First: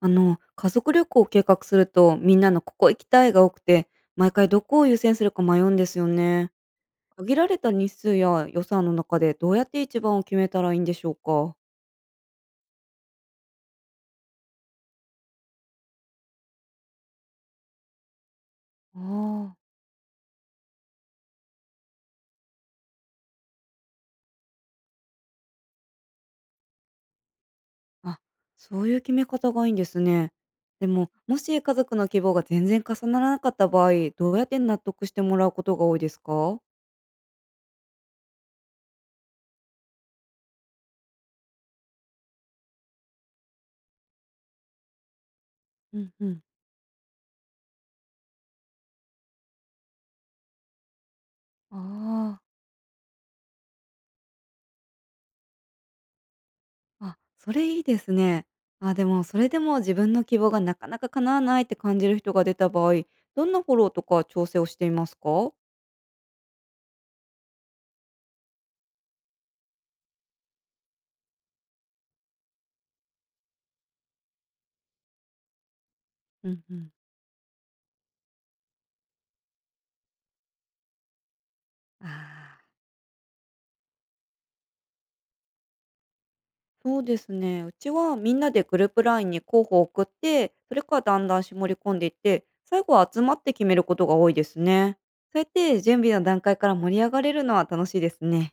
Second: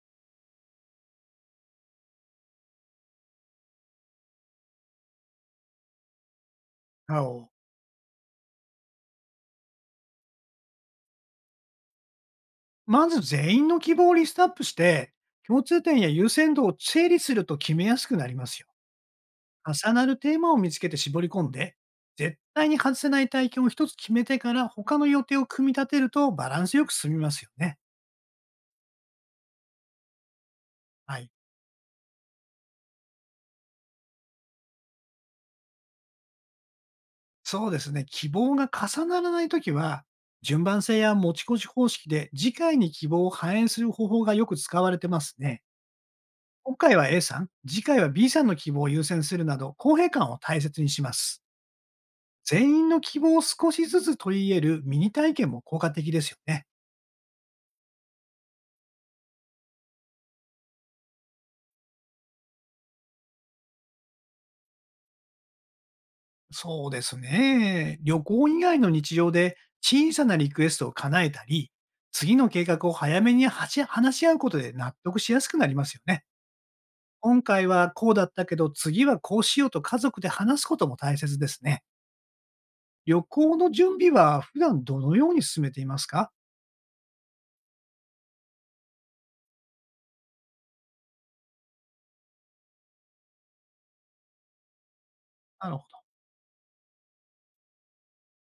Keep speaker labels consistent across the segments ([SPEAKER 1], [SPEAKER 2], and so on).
[SPEAKER 1] あの、家族旅行を計画すると、みんなのここ行きたいが多くて、毎回どこを優先するか迷うんですよね。
[SPEAKER 2] な
[SPEAKER 1] 限ら
[SPEAKER 2] お、
[SPEAKER 1] れた日数や予算の中でどうやって一番を決めたらいいんでしょうか？
[SPEAKER 2] まず全員の希望をリストアップして、共通点や優先度を整理すると決めやすくなりますよ。
[SPEAKER 1] あ
[SPEAKER 2] 重なるテーマを見つけて絞り込んで、絶対に外せない体験を一つ決めてから他の予定を組み立てるとバランスよく進みますよね。
[SPEAKER 1] あ、あ。そういう決め方がいいんですね。でも、
[SPEAKER 2] はい。
[SPEAKER 1] もし家族の希望が全然重ならなかった場合、どうやって納得してもらうことが多いですか？
[SPEAKER 2] そうですね。希望が重ならないときは、順番性や持ち越し方式で次回に希望を反映する方法がよく使われてますね。
[SPEAKER 1] うんうん。
[SPEAKER 2] 今回は A さん、次回は B さんの希望を優先するなど、公平感を大切にします。
[SPEAKER 1] あ、あ。
[SPEAKER 2] 全員の希望を少しずつ取り入れるミニ体験も効果的ですよね。
[SPEAKER 1] あ、それいいですね。あ、でもそれでも自分の希望がなかなか叶わないって感じる人が出た場合、どんなフォローとか調整をしていますか？
[SPEAKER 2] そうですね。旅行以外の日常で小さなリクエストを叶えたり、次の計画を早めにはし話し合うことで納得しやすくなりますよね。
[SPEAKER 1] うんうん。
[SPEAKER 2] 今回はこうだったけど、次はこうしようと家族で話すことも大切ですね。
[SPEAKER 1] ああ、
[SPEAKER 2] 旅行の準備は普段どのように進めていますか？
[SPEAKER 1] そうですね。うちはみんなでグループラインに候補を送って、それからだんだん絞り込んでいって、最後は集まって決めることが多いですね。そうやっ
[SPEAKER 2] なる
[SPEAKER 1] て
[SPEAKER 2] ほ
[SPEAKER 1] 準
[SPEAKER 2] ど。
[SPEAKER 1] 備の段階から盛り上がれるのは楽しいですね。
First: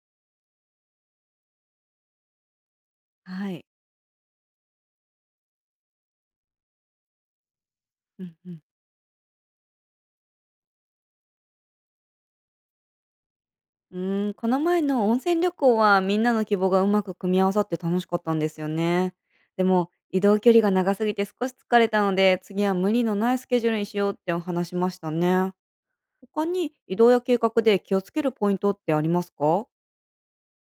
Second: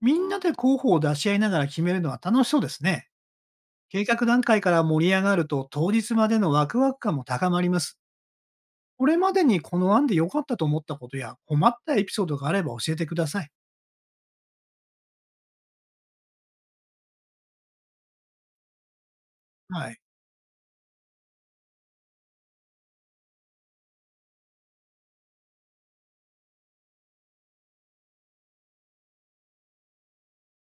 [SPEAKER 2] みんなで候補を出し合いながら決めるのは楽しそうですね。
[SPEAKER 1] はい。
[SPEAKER 2] 計画段階から盛り上がると、当日までのワクワク感も高まります。
[SPEAKER 1] うんうん。
[SPEAKER 2] これまでにこの案で良かったと思ったことや、困ったエピソードがあれば教えてください。
[SPEAKER 1] うーん、この前の温泉旅行はみんなの希望がうまく組み合わさって楽しかったんですよね。で
[SPEAKER 2] は
[SPEAKER 1] も
[SPEAKER 2] い。
[SPEAKER 1] 移動距離が長すぎて少し疲れたので、次は無理のないスケジュールにしようってお話しましたね。他に移動や計画で気をつけるポイントってありますか？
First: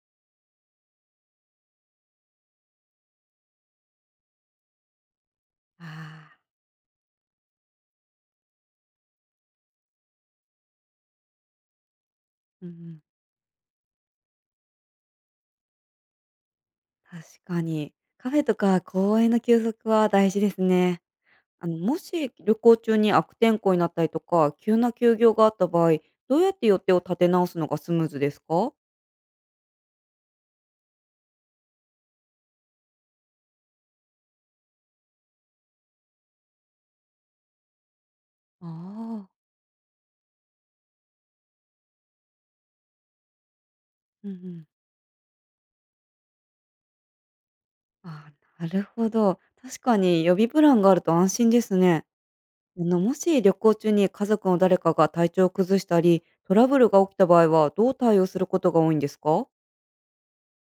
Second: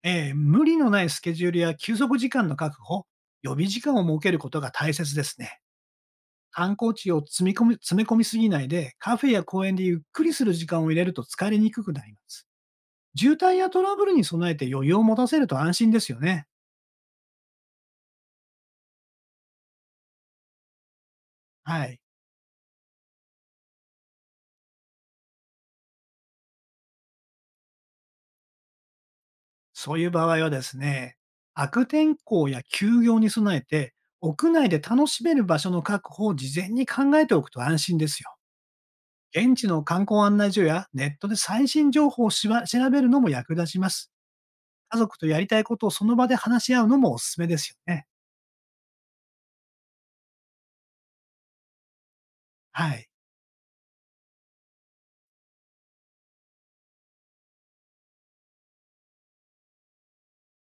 [SPEAKER 2] 無理のないスケジュールや休息時間の確保、予備時間を設けることが大切ですね。
[SPEAKER 1] あー。
[SPEAKER 2] 観光地を積み込み、詰め込みすぎないで、カフェや公園でゆっくりする時間を入れると疲れにくくなります。
[SPEAKER 1] うん、
[SPEAKER 2] 渋滞やトラブルに備えて余裕を持たせると安心ですよね。
[SPEAKER 1] 確かに。カフェとか公園の休息は大事ですね。あの、
[SPEAKER 2] は
[SPEAKER 1] も
[SPEAKER 2] い。
[SPEAKER 1] し旅行中に悪天候になったりとか、急な休業があった場合、どうやって予定を立て直すのがスムーズですか？
[SPEAKER 2] そういう場合はですね、悪天候や休業に備えて、屋内で楽しめる場所の確保を事前に考えておくと安心ですよ。
[SPEAKER 1] ああー。
[SPEAKER 2] 現地の観光案内所やネットで最新情報をしば調べるのも役立ちます。
[SPEAKER 1] うんうん。
[SPEAKER 2] 家族とやりたいことをその場で話し合うのもおすすめですよね。
[SPEAKER 1] ああ、なるほど。確かに予備プランがあると安心ですね。あ
[SPEAKER 2] は
[SPEAKER 1] の、
[SPEAKER 2] い。
[SPEAKER 1] もし旅行中に家族の誰かが体調を崩したり、トラブルが起きた場合はどう対応することが多いんですか？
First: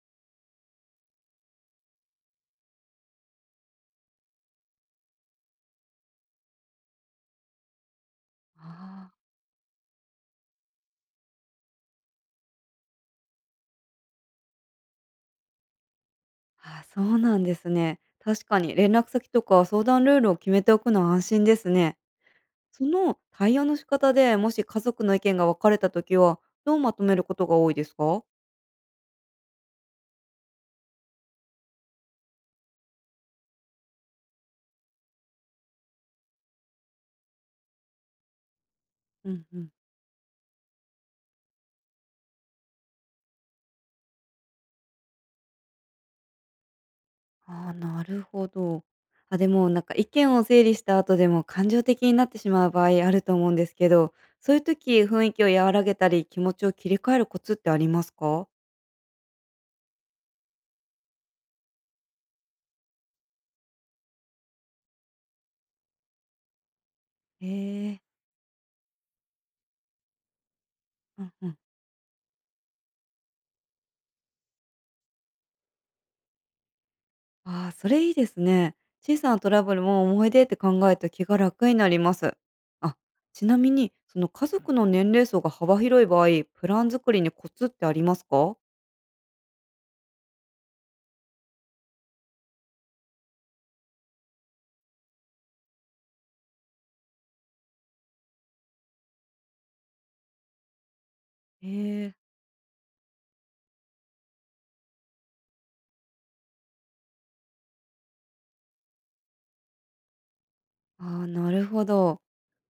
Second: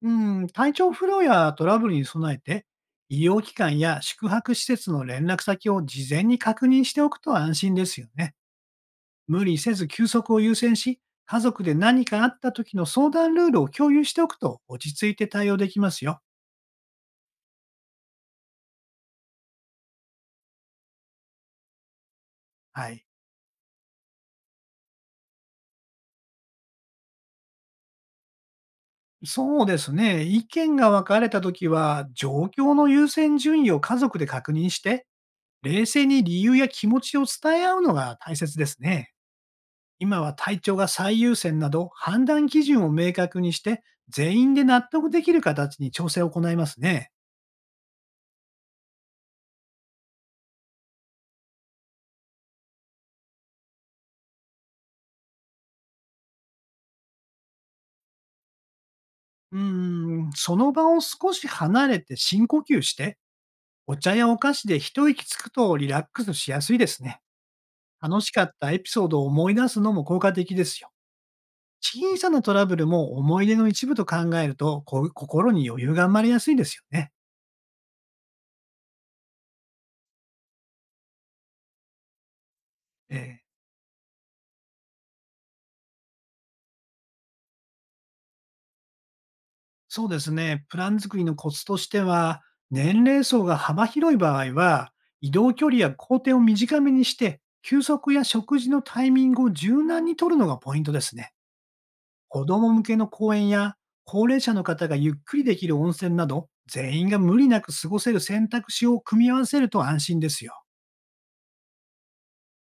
[SPEAKER 2] うん、体調不良やトラブルに備えて、医療機関や宿泊施設の連絡先を事前に確認しておくと安心ですよね。
[SPEAKER 1] あ
[SPEAKER 2] 無理せず休息を優先し、家族で何かあった時の相談ルールを共有しておくと落ち着いて対応できますよ。
[SPEAKER 1] ーあー、そうなんですね。確かに連絡先とか相談ルールを決めておくのは安心ですね。そ
[SPEAKER 2] はい。
[SPEAKER 1] の対応の仕方でもし家族の意見が分かれたときは、どうまとめることが多いですか？
[SPEAKER 2] そうですね。意見が分かれた時は、状況の優先順位を家族で確認して、冷静に理由や気持ちを伝え合うのが大切ですね。
[SPEAKER 1] うんうん。
[SPEAKER 2] 今は体調が最優先など、判断基準を明確にして、全員で納得できる形に調整を行いますね。
[SPEAKER 1] ああ、なるほど。あ、でもなんか意見を整理した後でも感情的になってしまう場合あると思うんですけど、そういう時雰囲気を和らげたり気持ちを切り替えるコツってありますか？
[SPEAKER 2] うーその場を少し離れて深呼吸して、お茶やお菓子で一息つくとリラックスしやすいですね。
[SPEAKER 1] ええ。
[SPEAKER 2] 楽しかったエピソードを思い出すのも効果的ですよ。
[SPEAKER 1] うんうん。
[SPEAKER 2] 小さなトラブルも思い出の一部と考えると、こう心に余裕が生まれやすいですよね。
[SPEAKER 1] ああ、それいいですね。小さなトラブルも思い出って考えて気が楽になります。あ、
[SPEAKER 2] ええ、
[SPEAKER 1] ちなみにその家族の年齢層が幅広い場合、プラン作りにコツってありますか？
[SPEAKER 2] そうですね。プラン作りのコツとしては、年齢層が幅広い場合は、移動距離や工程を短めにして、休息や食事のタイミングを柔軟に取るのがポイントですね。
[SPEAKER 1] ええ。
[SPEAKER 2] 子供向けの公園や、高齢者の方がゆっくりできる温泉など、全員が無理なく過ごせる選択肢を組み合わせると安心ですよ。
[SPEAKER 1] ああー、なるほど。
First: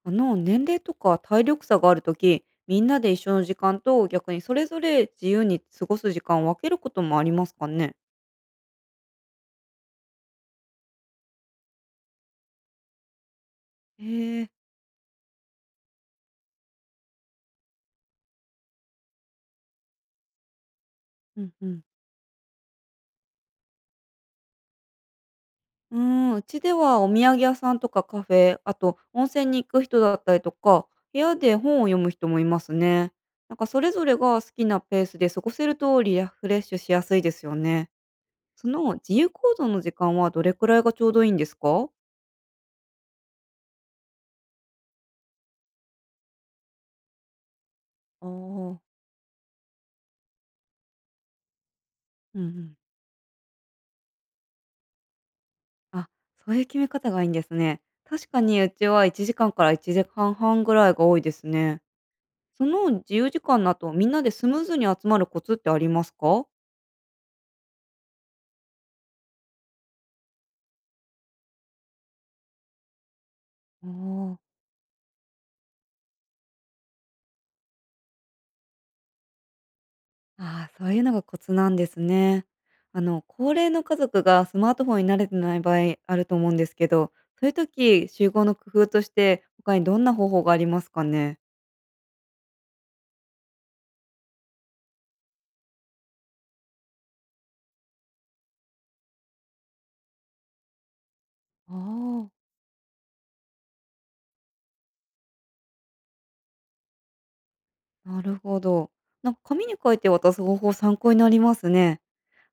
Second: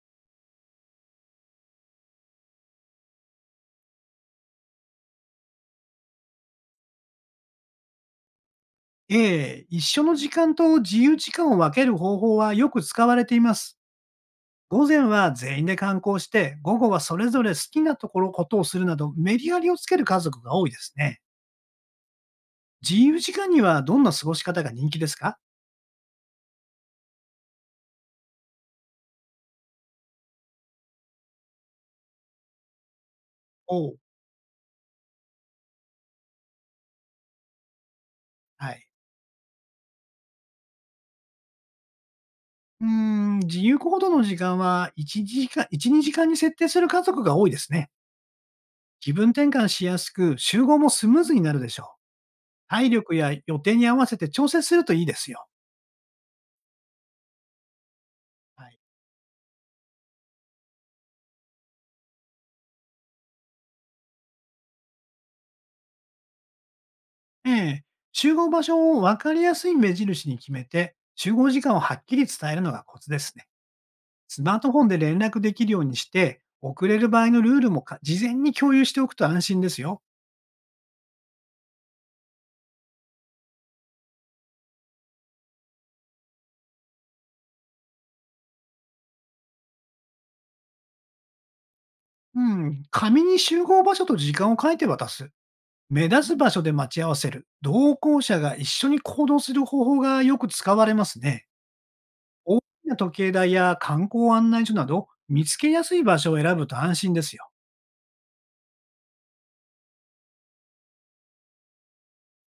[SPEAKER 1] あの年齢とか体力差があるとき、みんなで一緒の時間と逆にそれぞれ自由に過ごす時間を分けることもありますかね？
[SPEAKER 2] ええ、一緒の時間と自由時間を分ける方法はよく使われています。
[SPEAKER 1] へえ。
[SPEAKER 2] 午前は全員で観光して、午後はそれぞれ好きなところ、ことをするなど、メリハリをつける家族が多いですね。
[SPEAKER 1] うんうん。
[SPEAKER 2] 自由時間にはどんな過ごし方が人気ですか？
[SPEAKER 1] うーん、うちではお土産屋さんとかカフェ、あと温泉に行く人だったりとか、部屋で本を読む人もいますね。なんか
[SPEAKER 2] お
[SPEAKER 1] それ
[SPEAKER 2] う。
[SPEAKER 1] ぞれが好きなペースで過ごせるとリフレッシュしやすいですよね。そ
[SPEAKER 2] はい。
[SPEAKER 1] の自由行動の時間はどれくらいがちょうどいいんですか？
[SPEAKER 2] 自由行動の時間は1時間、1、2時間に設定する家族が多いですね。
[SPEAKER 1] ああー。
[SPEAKER 2] 気分転換しやすく、集合もスムーズになるでしょう。
[SPEAKER 1] うんうん。
[SPEAKER 2] 体力や予定に合わせて調整するといいですよ。
[SPEAKER 1] あ、そういう決め方がいいんですね。確かに
[SPEAKER 2] は
[SPEAKER 1] う
[SPEAKER 2] い。
[SPEAKER 1] ちは1時間かんから1時間半ぐらいが多いですね。その自由時間の後、みんなでスムーズに集まるコツってありますか？
[SPEAKER 2] ええ、集合場所を分かりやすい目印に決めて、集合時間をはっきり伝えるのがコツですね。
[SPEAKER 1] おー。
[SPEAKER 2] スマートフォンで連絡できるようにして、遅れる場合のルールもか事前に共有しておくと安心ですよ。
[SPEAKER 1] ああ、そういうのがコツなんですね。あの、高齢の家族がスマートフォンに慣れてない場合あると思うんですけど、そういう時、集合の工夫として他にどんな方法がありますかね？
[SPEAKER 2] うん、紙に集合場所と時間を書いて渡す。目立つ場所で待ち合わせる。同行者が一緒に行動する方法がよく使われますね。
[SPEAKER 1] ああ
[SPEAKER 2] 大きな時計台や観光案内所など、見つけやすい場所を選ぶと安心ですよ。
[SPEAKER 1] ー、なるほど。なんか紙に書いて渡す方法参考になりますね。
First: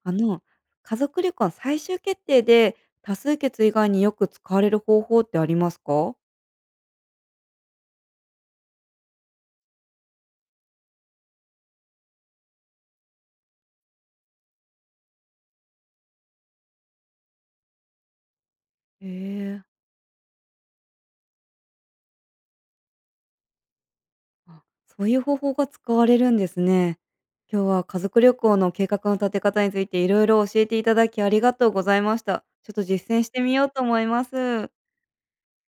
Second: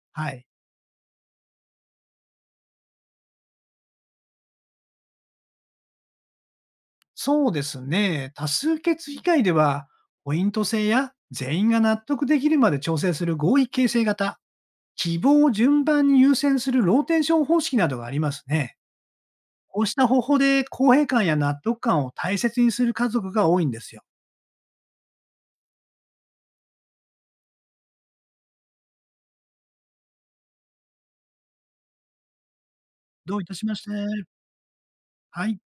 [SPEAKER 1] あ
[SPEAKER 2] は
[SPEAKER 1] の、
[SPEAKER 2] い。
[SPEAKER 1] 家族旅行の最終決定で、多数決以外によく使われる方法ってありますか？
[SPEAKER 2] そうですね。多数決議会では、ポイント制や全員が納得できるまで調整する合意形成型、希望を順番に優先するローテーション方式などがありますね。
[SPEAKER 1] ええ。
[SPEAKER 2] こうした方法で公平感や納得感を大切にする家族が多いんですよ。
[SPEAKER 1] あ、そういう方法が使われるんですね。今日は家族旅行の計画の立て方についていろいろ教えていただきありがとうございました。ちょっと実践し
[SPEAKER 2] ど
[SPEAKER 1] て
[SPEAKER 2] ういた
[SPEAKER 1] み
[SPEAKER 2] し
[SPEAKER 1] よう
[SPEAKER 2] まし
[SPEAKER 1] と
[SPEAKER 2] て。
[SPEAKER 1] 思います。
[SPEAKER 2] はい。